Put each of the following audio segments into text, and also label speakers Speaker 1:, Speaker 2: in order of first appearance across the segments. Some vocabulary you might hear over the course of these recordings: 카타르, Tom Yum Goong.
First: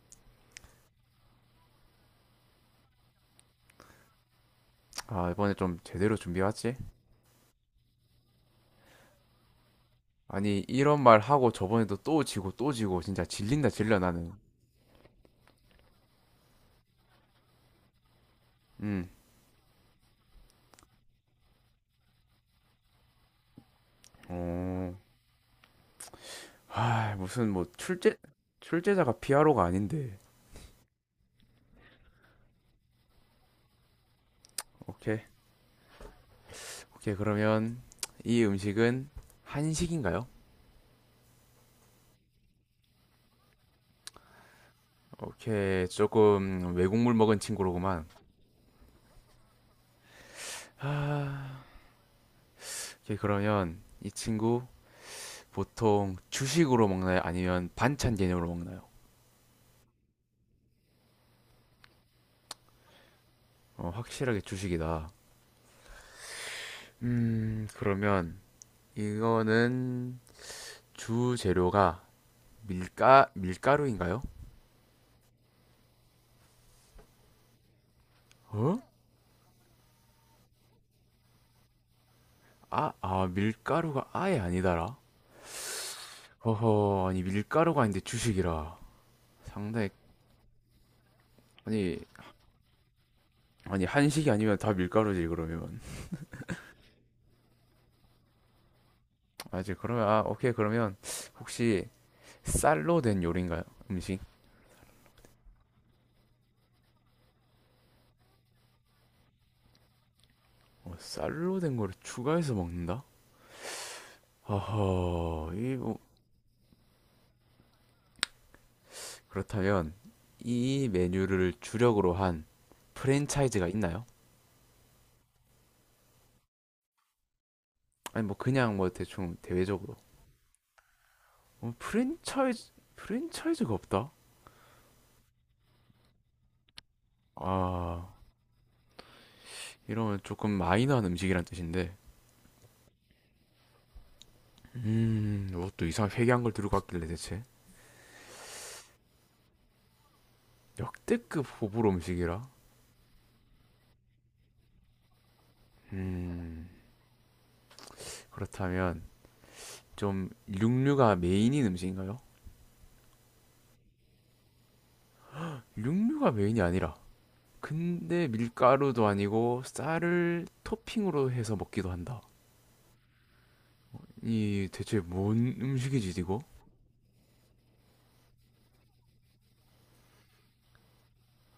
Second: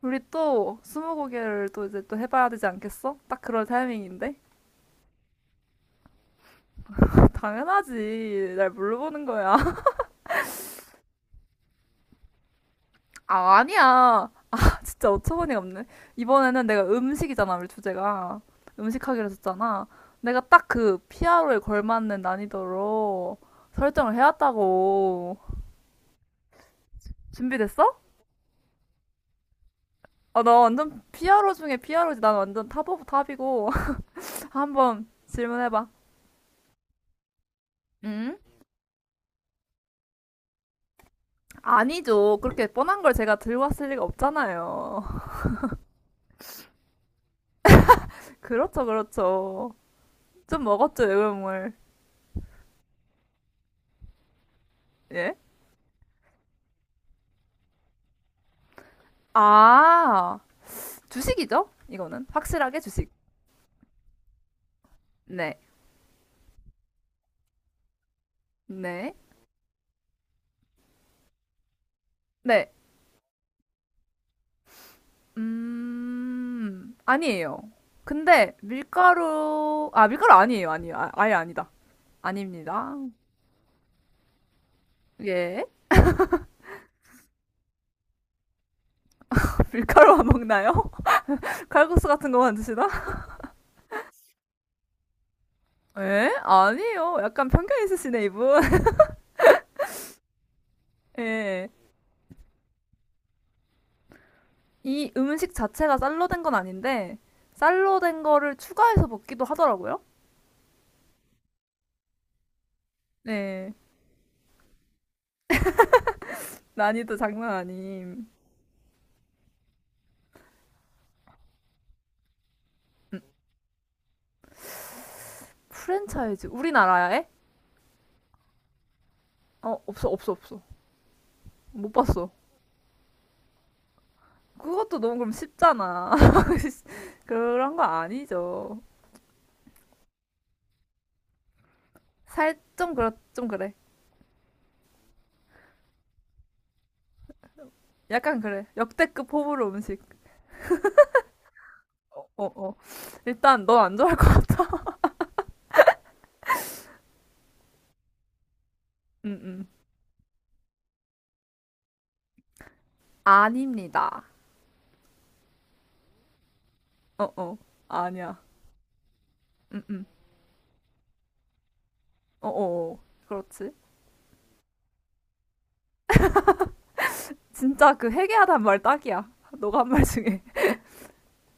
Speaker 1: 우리 또 스무고개를 또 이제 또 해봐야 되지 않겠어? 딱 그럴 타이밍인데?
Speaker 2: 아, 이번에 좀 제대로 준비해왔지?
Speaker 1: 당연하지. 날 물어보는 거야.
Speaker 2: 아니, 이런 말 하고 저번에도 또 지고 또 지고 진짜
Speaker 1: 아,
Speaker 2: 질린다 질려
Speaker 1: 아니야.
Speaker 2: 나는.
Speaker 1: 진짜 어처구니가 없네. 이번에는 내가 음식이잖아, 우리 주제가.
Speaker 2: 음.
Speaker 1: 음식하기로 했었잖아. 내가 딱 그 피아로에 걸맞는 난이도로 설정을
Speaker 2: 어.
Speaker 1: 해왔다고.
Speaker 2: 무슨 뭐
Speaker 1: 준비됐어?
Speaker 2: 출제자가 피아로가 아닌데.
Speaker 1: 아, 나 완전 피아로 중에 피아로지. 난 완전 탑 오브 탑이고. 한번
Speaker 2: 오케이.
Speaker 1: 질문해봐.
Speaker 2: 오케이. 그러면
Speaker 1: 응?
Speaker 2: 이 음식은 한식인가요?
Speaker 1: 아니죠. 그렇게 뻔한 걸 제가 들고 왔을 리가 없잖아요.
Speaker 2: 오케이. 조금 외국물 먹은 친구로구만.
Speaker 1: 그렇죠, 그렇죠. 좀 먹었죠,
Speaker 2: 하...
Speaker 1: 외국물.
Speaker 2: 오케이. 그러면 이 친구
Speaker 1: 예?
Speaker 2: 보통 주식으로 먹나요? 아니면 반찬 개념으로 먹나요?
Speaker 1: 아, 주식이죠? 이거는. 확실하게 주식.
Speaker 2: 어, 확실하게 주식이다.
Speaker 1: 네.
Speaker 2: 그러면
Speaker 1: 네.
Speaker 2: 이거는 주 재료가
Speaker 1: 네.
Speaker 2: 밀가루인가요?
Speaker 1: 아니에요. 근데
Speaker 2: 어?
Speaker 1: 밀가루, 아, 밀가루 아니에요. 아니에요. 아, 아예 아니다.
Speaker 2: 아,
Speaker 1: 아닙니다.
Speaker 2: 밀가루가 아예 아니다라.
Speaker 1: 예?
Speaker 2: 허허, 아니 밀가루가 아닌데 주식이라. 상당히
Speaker 1: 밀가루만 먹나요?
Speaker 2: 아니
Speaker 1: 칼국수 같은 거만 드시나?
Speaker 2: 아니 한식이 아니면 다 밀가루지 그러면.
Speaker 1: 예? 아니에요. 약간 편견 있으시네, 이분.
Speaker 2: 그러면 오케이 그러면
Speaker 1: 예.
Speaker 2: 혹시 쌀로 된 요리인가요? 음식?
Speaker 1: 이 음식 자체가 쌀로 된 건 아닌데, 쌀로 된 거를 추가해서 먹기도 하더라고요.
Speaker 2: 어, 쌀로 된 거를 추가해서 먹는다?
Speaker 1: 네.
Speaker 2: 허허, 이뭐
Speaker 1: 난이도 장난 아님.
Speaker 2: 그렇다면 이 메뉴를 주력으로 한
Speaker 1: 음,
Speaker 2: 프랜차이즈가 있나요?
Speaker 1: 프랜차이즈 우리나라에?
Speaker 2: 아니 뭐 그냥 뭐 대충
Speaker 1: 어,
Speaker 2: 대외적으로.
Speaker 1: 없어, 없어, 없어.
Speaker 2: 어,
Speaker 1: 못 봤어.
Speaker 2: 프랜차이즈가 없다.
Speaker 1: 그것도 너무 그럼 쉽잖아. 그런 거
Speaker 2: 아
Speaker 1: 아니죠.
Speaker 2: 이러면 조금 마이너한 음식이란 뜻인데.
Speaker 1: 살 좀 그렇 좀 그래.
Speaker 2: 이것도 이상 회개한 걸 들고 왔길래 대체
Speaker 1: 약간 그래. 역대급 호불호 음식.
Speaker 2: 역대급 호불호
Speaker 1: 어,
Speaker 2: 음식이라.
Speaker 1: 어. 일단 넌 안 좋아할 거.
Speaker 2: 음 그렇다면
Speaker 1: 음, 음.
Speaker 2: 좀 육류가 메인인 음식인가요?
Speaker 1: 아닙니다.
Speaker 2: 육류가 메인이 아니라.
Speaker 1: 어, 어.
Speaker 2: 근데
Speaker 1: 아니야.
Speaker 2: 밀가루도 아니고
Speaker 1: 음, 음.
Speaker 2: 쌀을 토핑으로 해서 먹기도 한다.
Speaker 1: 어, 어. 어. 그렇지.
Speaker 2: 이 대체 뭔 음식이지 이거?
Speaker 1: 진짜 그 회개하다는 말 딱이야. 너가 한 말 중에.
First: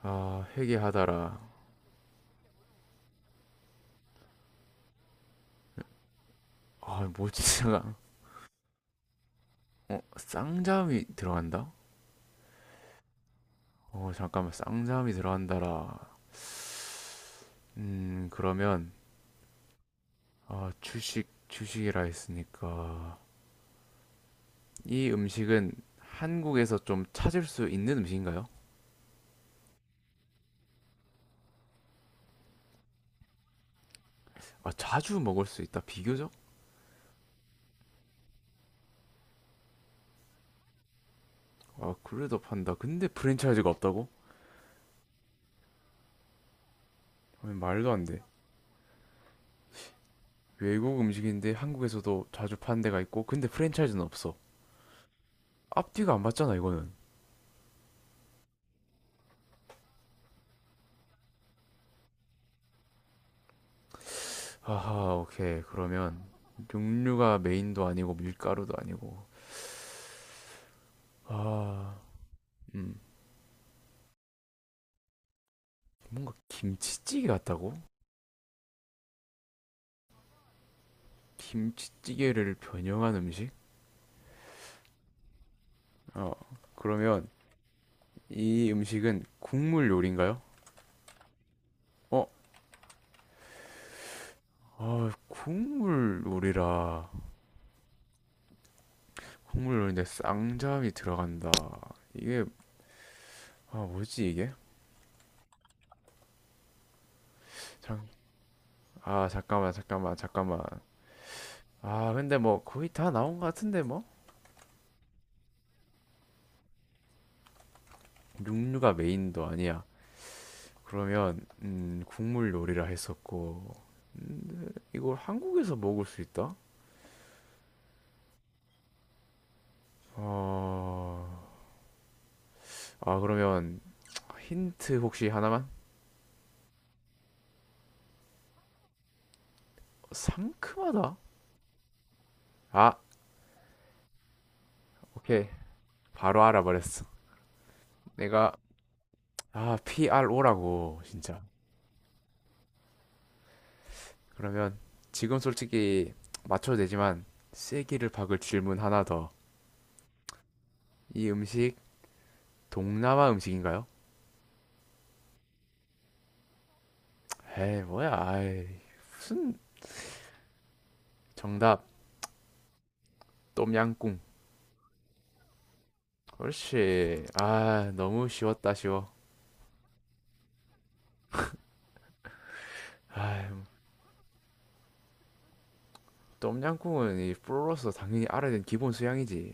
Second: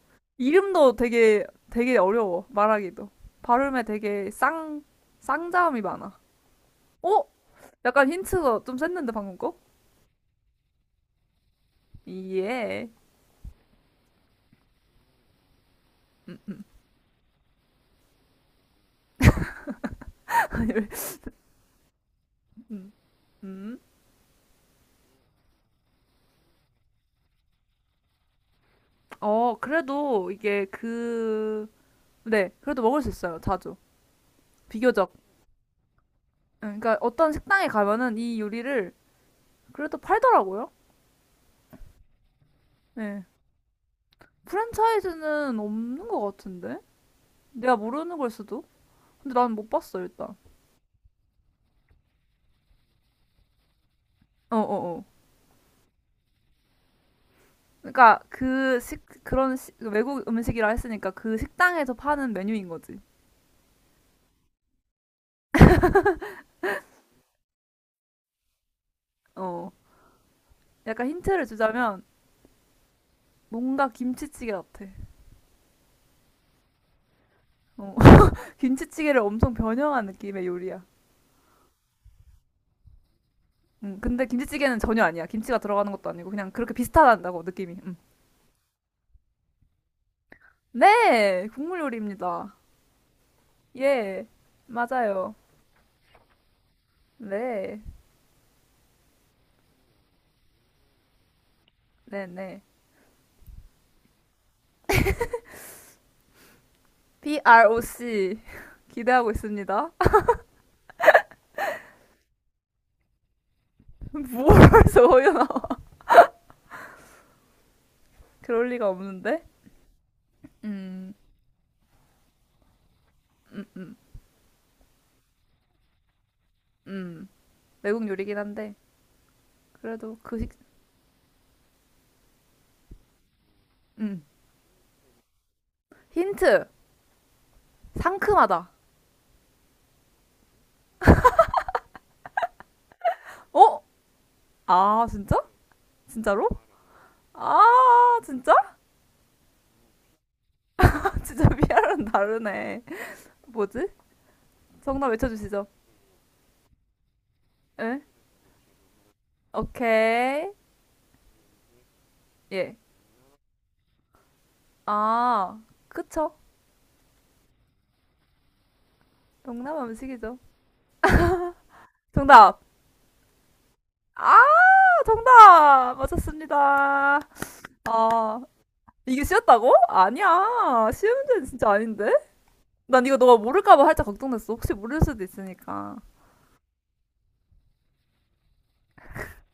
Speaker 2: 아
Speaker 1: 이름도
Speaker 2: 회개하다라.
Speaker 1: 되게 되게 어려워 말하기도 발음에 되게 쌍 쌍자음이 많아.
Speaker 2: 아
Speaker 1: 어?
Speaker 2: 뭐지? 제가.
Speaker 1: 약간 힌트가 좀 셌는데 방금 거?
Speaker 2: 어 쌍잠이 들어간다?
Speaker 1: 예.
Speaker 2: 어, 잠깐만, 쌍잠이 들어간다라.
Speaker 1: 음.
Speaker 2: 그러면, 아, 주식이라
Speaker 1: 음,
Speaker 2: 했으니까.
Speaker 1: 음.
Speaker 2: 이 음식은 한국에서 좀 찾을 수 있는 음식인가요?
Speaker 1: 어 그래도 이게 그 네, 그래도 먹을 수 있어요 자주
Speaker 2: 아,
Speaker 1: 비교적.
Speaker 2: 자주 먹을 수 있다, 비교적?
Speaker 1: 응, 그러니까 어떤 식당에 가면은 이 요리를 그래도 팔더라고요.
Speaker 2: 아, 그래도 판다. 근데
Speaker 1: 네.
Speaker 2: 프랜차이즈가 없다고?
Speaker 1: 프랜차이즈는 없는 것 같은데?
Speaker 2: 아니,
Speaker 1: 내가
Speaker 2: 말도 안
Speaker 1: 모르는
Speaker 2: 돼.
Speaker 1: 걸 수도? 근데 난 못 봤어 일단.
Speaker 2: 외국 음식인데 한국에서도 자주 파는 데가 있고, 근데 프랜차이즈는 없어.
Speaker 1: 어어어.
Speaker 2: 앞뒤가 안 맞잖아, 이거는.
Speaker 1: 그러니까 그 외국 음식이라 했으니까 그 식당에서 파는 메뉴인 거지.
Speaker 2: 아하, 오케이. 그러면, 육류가 메인도 아니고, 밀가루도 아니고.
Speaker 1: 어. 약간 힌트를
Speaker 2: 아,
Speaker 1: 주자면
Speaker 2: 음.
Speaker 1: 뭔가 김치찌개 같아.
Speaker 2: 뭔가 김치찌개 같다고?
Speaker 1: 어. 김치찌개를 엄청 변형한 느낌의 요리야.
Speaker 2: 김치찌개를 변형한 음식?
Speaker 1: 근데 김치찌개는 전혀 아니야. 김치가 들어가는 것도 아니고
Speaker 2: 어,
Speaker 1: 그냥 그렇게
Speaker 2: 그러면
Speaker 1: 비슷하다고 느낌이. 음.
Speaker 2: 이 음식은 국물 요리인가요?
Speaker 1: 네, 국물
Speaker 2: 어,
Speaker 1: 요리입니다. 예,
Speaker 2: 아,
Speaker 1: 맞아요.
Speaker 2: 국물 요리라.
Speaker 1: 네,
Speaker 2: 국물 요리인데 쌍잠이 들어간다.
Speaker 1: 네,
Speaker 2: 이게,
Speaker 1: 네.
Speaker 2: 아, 뭐지 이게? 잠,
Speaker 1: PROC
Speaker 2: 아,
Speaker 1: 기대하고
Speaker 2: 잠깐만,
Speaker 1: 있습니다.
Speaker 2: 잠깐만. 아, 근데 뭐 거의 다 나온 것 같은데 뭐?
Speaker 1: 뭘 서요 나와? 그럴 리가
Speaker 2: 육류가
Speaker 1: 없는데.
Speaker 2: 메인도 아니야.
Speaker 1: 음,
Speaker 2: 그러면, 국물 요리라
Speaker 1: 음,
Speaker 2: 했었고,
Speaker 1: 음.
Speaker 2: 이걸 한국에서 먹을 수 있다?
Speaker 1: 음, 외국 요리긴 한데 그래도 그 식,
Speaker 2: 어, 아, 그러면
Speaker 1: 음,
Speaker 2: 힌트 혹시 하나만?
Speaker 1: 힌트 상큼하다.
Speaker 2: 상큼하다? 아,
Speaker 1: 어? 아, 진짜?
Speaker 2: 오케이. 바로
Speaker 1: 진짜로?
Speaker 2: 알아버렸어.
Speaker 1: 아,
Speaker 2: 내가,
Speaker 1: 진짜?
Speaker 2: 아, PRO라고, 진짜.
Speaker 1: 진짜 미아랑 다르네. 뭐지?
Speaker 2: 그러면,
Speaker 1: 정답
Speaker 2: 지금
Speaker 1: 외쳐주시죠.
Speaker 2: 솔직히 맞춰도 되지만,
Speaker 1: 응?
Speaker 2: 쐐기를 박을 질문 하나 더.
Speaker 1: 오케이.
Speaker 2: 이 음식,
Speaker 1: 예.
Speaker 2: 동남아 음식인가요?
Speaker 1: 아, 그쵸?
Speaker 2: 에이, 뭐야, 아이. 무슨,
Speaker 1: 동남 음식이죠.
Speaker 2: 정답.
Speaker 1: 정답.
Speaker 2: 똠양꿍.
Speaker 1: 아, 정답 맞았습니다.
Speaker 2: 그렇지. 아, 너무
Speaker 1: 아,
Speaker 2: 쉬웠다, 쉬워.
Speaker 1: 이게 쉬웠다고? 아니야. 쉬운 문제는 진짜 아닌데? 난 이거 너가
Speaker 2: 아,
Speaker 1: 모를까봐 살짝 걱정됐어. 혹시 모를 수도 있으니까.
Speaker 2: 똠양꿍은 이 프로로서 당연히 알아야 되는 기본 수양이지.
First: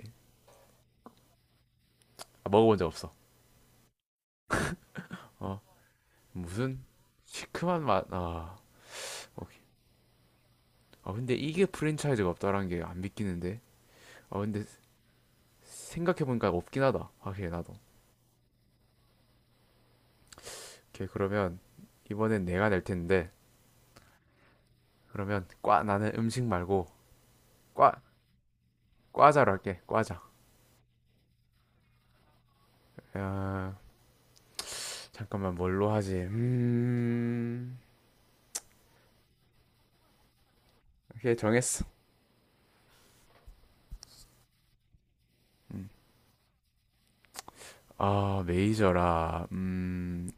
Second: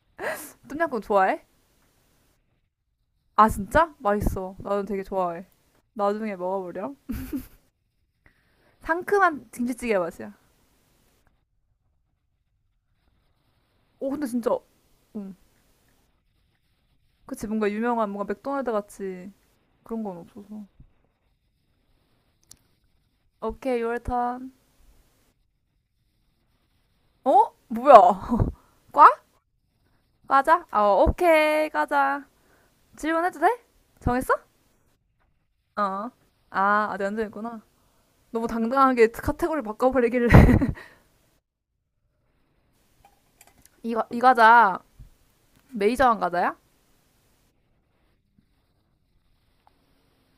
Speaker 1: 똠양꿍 좋아해?
Speaker 2: 아, 먹어본 적 없어.
Speaker 1: 아 진짜? 맛있어. 나는 되게 좋아해.
Speaker 2: 어.
Speaker 1: 나중에
Speaker 2: 무슨
Speaker 1: 먹어보렴.
Speaker 2: 시큼한 맛. 아,
Speaker 1: 상큼한
Speaker 2: 오케이.
Speaker 1: 김치찌개 맛이야.
Speaker 2: 아 근데 이게 프랜차이즈가 없다라는 게 안 믿기는데.
Speaker 1: 오 근데
Speaker 2: 아
Speaker 1: 진짜,
Speaker 2: 근데
Speaker 1: 응.
Speaker 2: 생각해 보니까 없긴 하다.
Speaker 1: 그치
Speaker 2: 확실히
Speaker 1: 뭔가
Speaker 2: 나도.
Speaker 1: 유명한 뭔가 맥도날드 같이 그런 건 없어서.
Speaker 2: 오케이 그러면 이번엔 내가 낼 텐데
Speaker 1: 오케이 your turn.
Speaker 2: 그러면 과 나는 음식 말고
Speaker 1: 어? 뭐야?
Speaker 2: 과
Speaker 1: 과?
Speaker 2: 과자로 할게. 과자.
Speaker 1: 과자? 어 오케이 과자. 질문해도 돼?
Speaker 2: 야,
Speaker 1: 정했어?
Speaker 2: 잠깐만 뭘로
Speaker 1: 어.
Speaker 2: 하지?
Speaker 1: 아 아직 안 정했구나.
Speaker 2: 음.
Speaker 1: 너무 당당하게 카테고리 바꿔버리길래.
Speaker 2: 오케이 정했어.
Speaker 1: 이 과자
Speaker 2: 음.
Speaker 1: 메이저한 과자야?
Speaker 2: 아 메이저라.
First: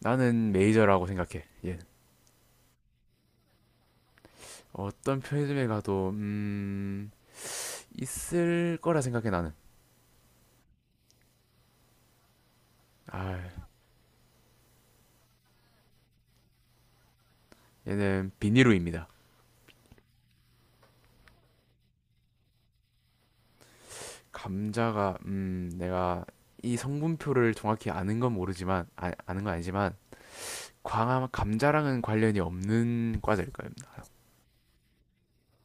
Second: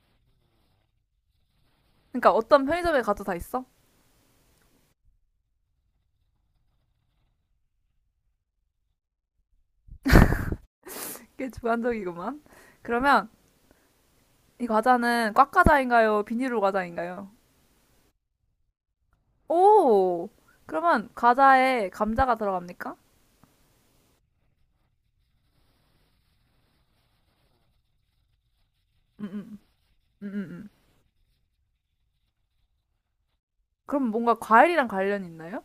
Speaker 2: 나는 메이저라고 생각해. 얘
Speaker 1: 그러니까 어떤 편의점에 가도 다 있어?
Speaker 2: 어떤 편의점에 가도 있을 거라 생각해 나는.
Speaker 1: 꽤 주관적이구만. 그러면
Speaker 2: 아,
Speaker 1: 이 과자는 꽉 과자인가요? 비닐로 과자인가요?
Speaker 2: 얘는 비니루입니다.
Speaker 1: 오! 그러면 과자에 감자가 들어갑니까?
Speaker 2: 감자가 내가 이 성분표를 정확히 아는 건 모르지만 아,
Speaker 1: 음,
Speaker 2: 아는 건
Speaker 1: 음,
Speaker 2: 아니지만
Speaker 1: 음, 음, 음.
Speaker 2: 광 감자랑은 관련이 없는 과자일 겁니다.
Speaker 1: 그럼 뭔가 과일이랑 관련 있나요?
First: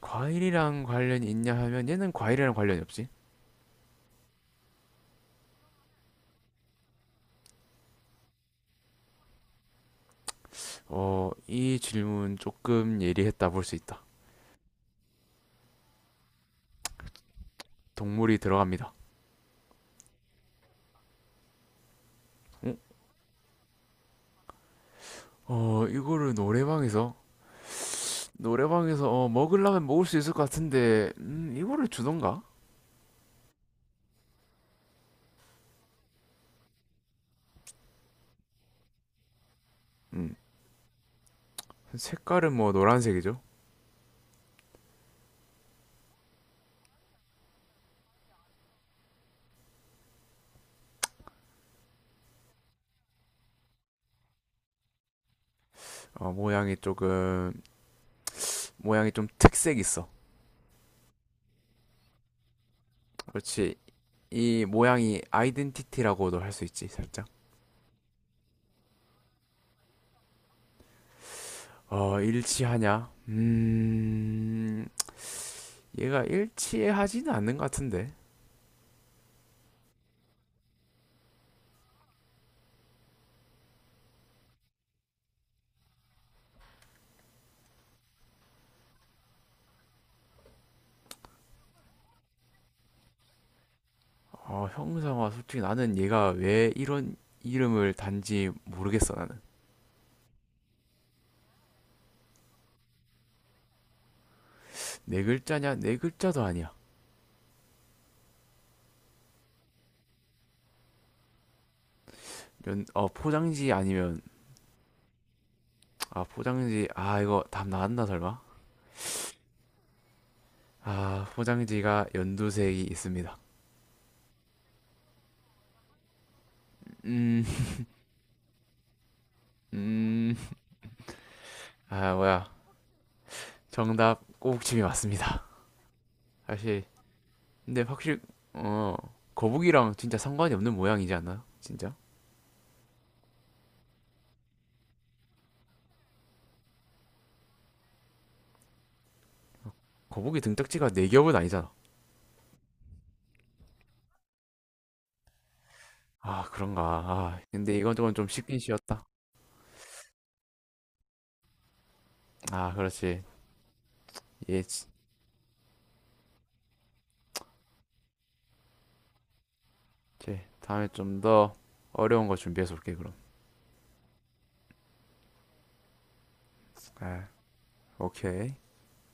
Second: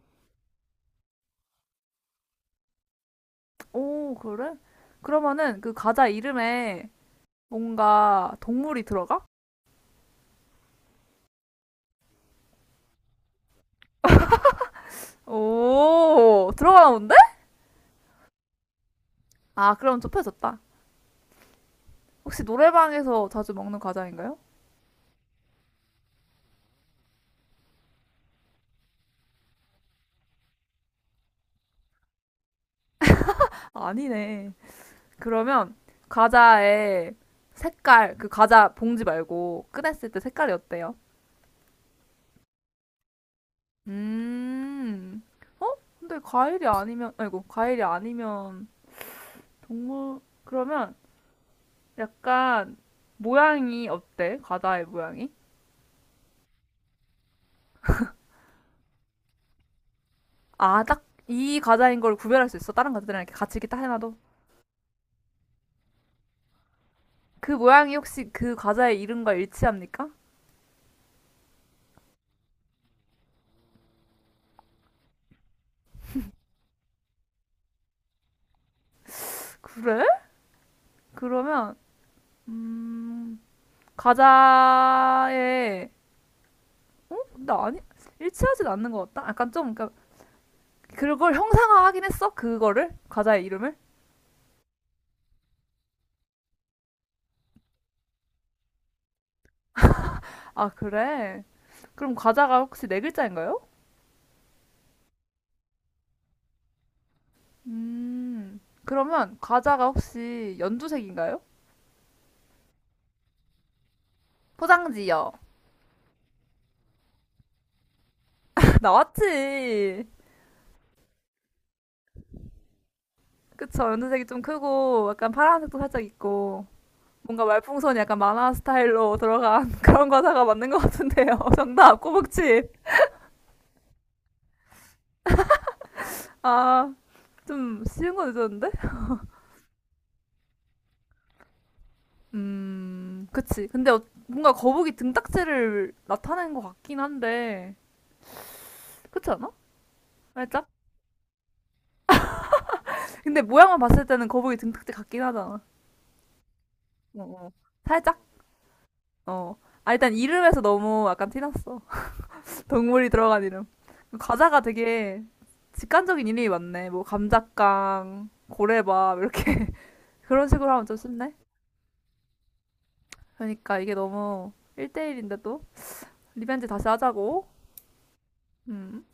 Speaker 2: 과일이랑 관련이 있냐 하면 얘는 과일이랑 관련이 없지.
Speaker 1: 오, 그래? 그러면은 그 과자 이름에 뭔가 동물이 들어가?
Speaker 2: 어, 이 질문 조금 예리했다 볼 수 있다.
Speaker 1: 오, 들어가나 본데?
Speaker 2: 동물이 들어갑니다.
Speaker 1: 아, 그럼 좁혀졌다. 혹시
Speaker 2: 어?
Speaker 1: 노래방에서 자주 먹는 과자인가요?
Speaker 2: 어, 이거를 노래방에서 어, 먹으려면 먹을 수 있을 것 같은데 이거를 주던가?
Speaker 1: 아, 아니네. 그러면 과자의 색깔, 그 과자 봉지 말고 꺼냈을 때
Speaker 2: 음,
Speaker 1: 색깔이 어때요?
Speaker 2: 색깔은 뭐 노란색이죠.
Speaker 1: 음. 어? 근데 과일이 아니면, 아이고, 과일이 아니면 동물, 그러면 약간 모양이 어때? 과자의 모양이?
Speaker 2: 어, 모양이 조금 모양이 좀 특색 있어.
Speaker 1: 아, 딱 이 과자인 걸 구별할 수 있어? 다른 과자들이랑 이렇게 같이 이렇게
Speaker 2: 그렇지.
Speaker 1: 딱 해놔도?
Speaker 2: 이 모양이 아이덴티티라고도 할 수 있지, 살짝.
Speaker 1: 그 모양이 혹시 그 과자의 이름과 일치합니까?
Speaker 2: 어, 일치하냐? 얘가 일치하지는 않는 것 같은데.
Speaker 1: 그래? 그러면, 음, 과자의, 어? 근데 아니, 일치하진 않는 것 같다? 약간 좀, 그러니까 그걸 형상화하긴 했어? 그거를? 과자의 이름을?
Speaker 2: 어, 형상화, 솔직히 나는 얘가 왜 이런 이름을 단지 모르겠어, 나는.
Speaker 1: 아, 그래? 그럼 과자가 혹시 네 글자인가요?
Speaker 2: 네 글자냐? 네 글자도 아니야.
Speaker 1: 그러면 과자가 혹시 연두색인가요?
Speaker 2: 연, 어, 포장지 아니면,
Speaker 1: 포장지요.
Speaker 2: 아, 포장지, 아, 이거 답 나왔나, 설마?
Speaker 1: 나왔지.
Speaker 2: 아, 포장지가 연두색이 있습니다.
Speaker 1: 그쵸, 연두색이 좀 크고, 약간 파란색도 살짝 있고,
Speaker 2: 음,
Speaker 1: 뭔가 말풍선이 약간 만화 스타일로 들어간 그런
Speaker 2: 음,
Speaker 1: 과자가 맞는 것 같은데요. 정답,
Speaker 2: 아, 뭐야.
Speaker 1: 꼬북칩.
Speaker 2: 정답, 꼬북칩이 맞습니다. 사실
Speaker 1: 아,
Speaker 2: 근데
Speaker 1: 좀 쉬운
Speaker 2: 확실히
Speaker 1: 거 늦었는데?
Speaker 2: 어 거북이랑 진짜 상관이 없는 모양이지 않나? 요 진짜?
Speaker 1: 그치. 근데 어- 뭔가 거북이 등딱지를 나타낸 것 같긴 한데, 그렇지 않아?
Speaker 2: 거북이
Speaker 1: 살짝?
Speaker 2: 등딱지가 네 겹은 아니잖아.
Speaker 1: 근데 모양만 봤을 때는 거북이 등딱지 같긴 하잖아.
Speaker 2: 아 그런가.
Speaker 1: 어,
Speaker 2: 아
Speaker 1: 어.
Speaker 2: 근데 이건 조금
Speaker 1: 살짝?
Speaker 2: 좀 쉽긴 쉬웠다.
Speaker 1: 어. 아, 일단 이름에서 너무 약간 티났어.
Speaker 2: 아
Speaker 1: 동물이
Speaker 2: 그렇지.
Speaker 1: 들어간 이름. 과자가
Speaker 2: 예, 지-
Speaker 1: 되게 직관적인 이름이 많네. 뭐, 감자깡, 고래밥, 이렇게.
Speaker 2: 이제
Speaker 1: 그런 식으로 하면
Speaker 2: 다음에
Speaker 1: 좀
Speaker 2: 좀
Speaker 1: 쉽네.
Speaker 2: 더 어려운 거 준비해서 올게 그럼.
Speaker 1: 그러니까 이게 너무 1대1인데 또. 리벤지 다시
Speaker 2: 아
Speaker 1: 하자고.
Speaker 2: 오케이.
Speaker 1: 음.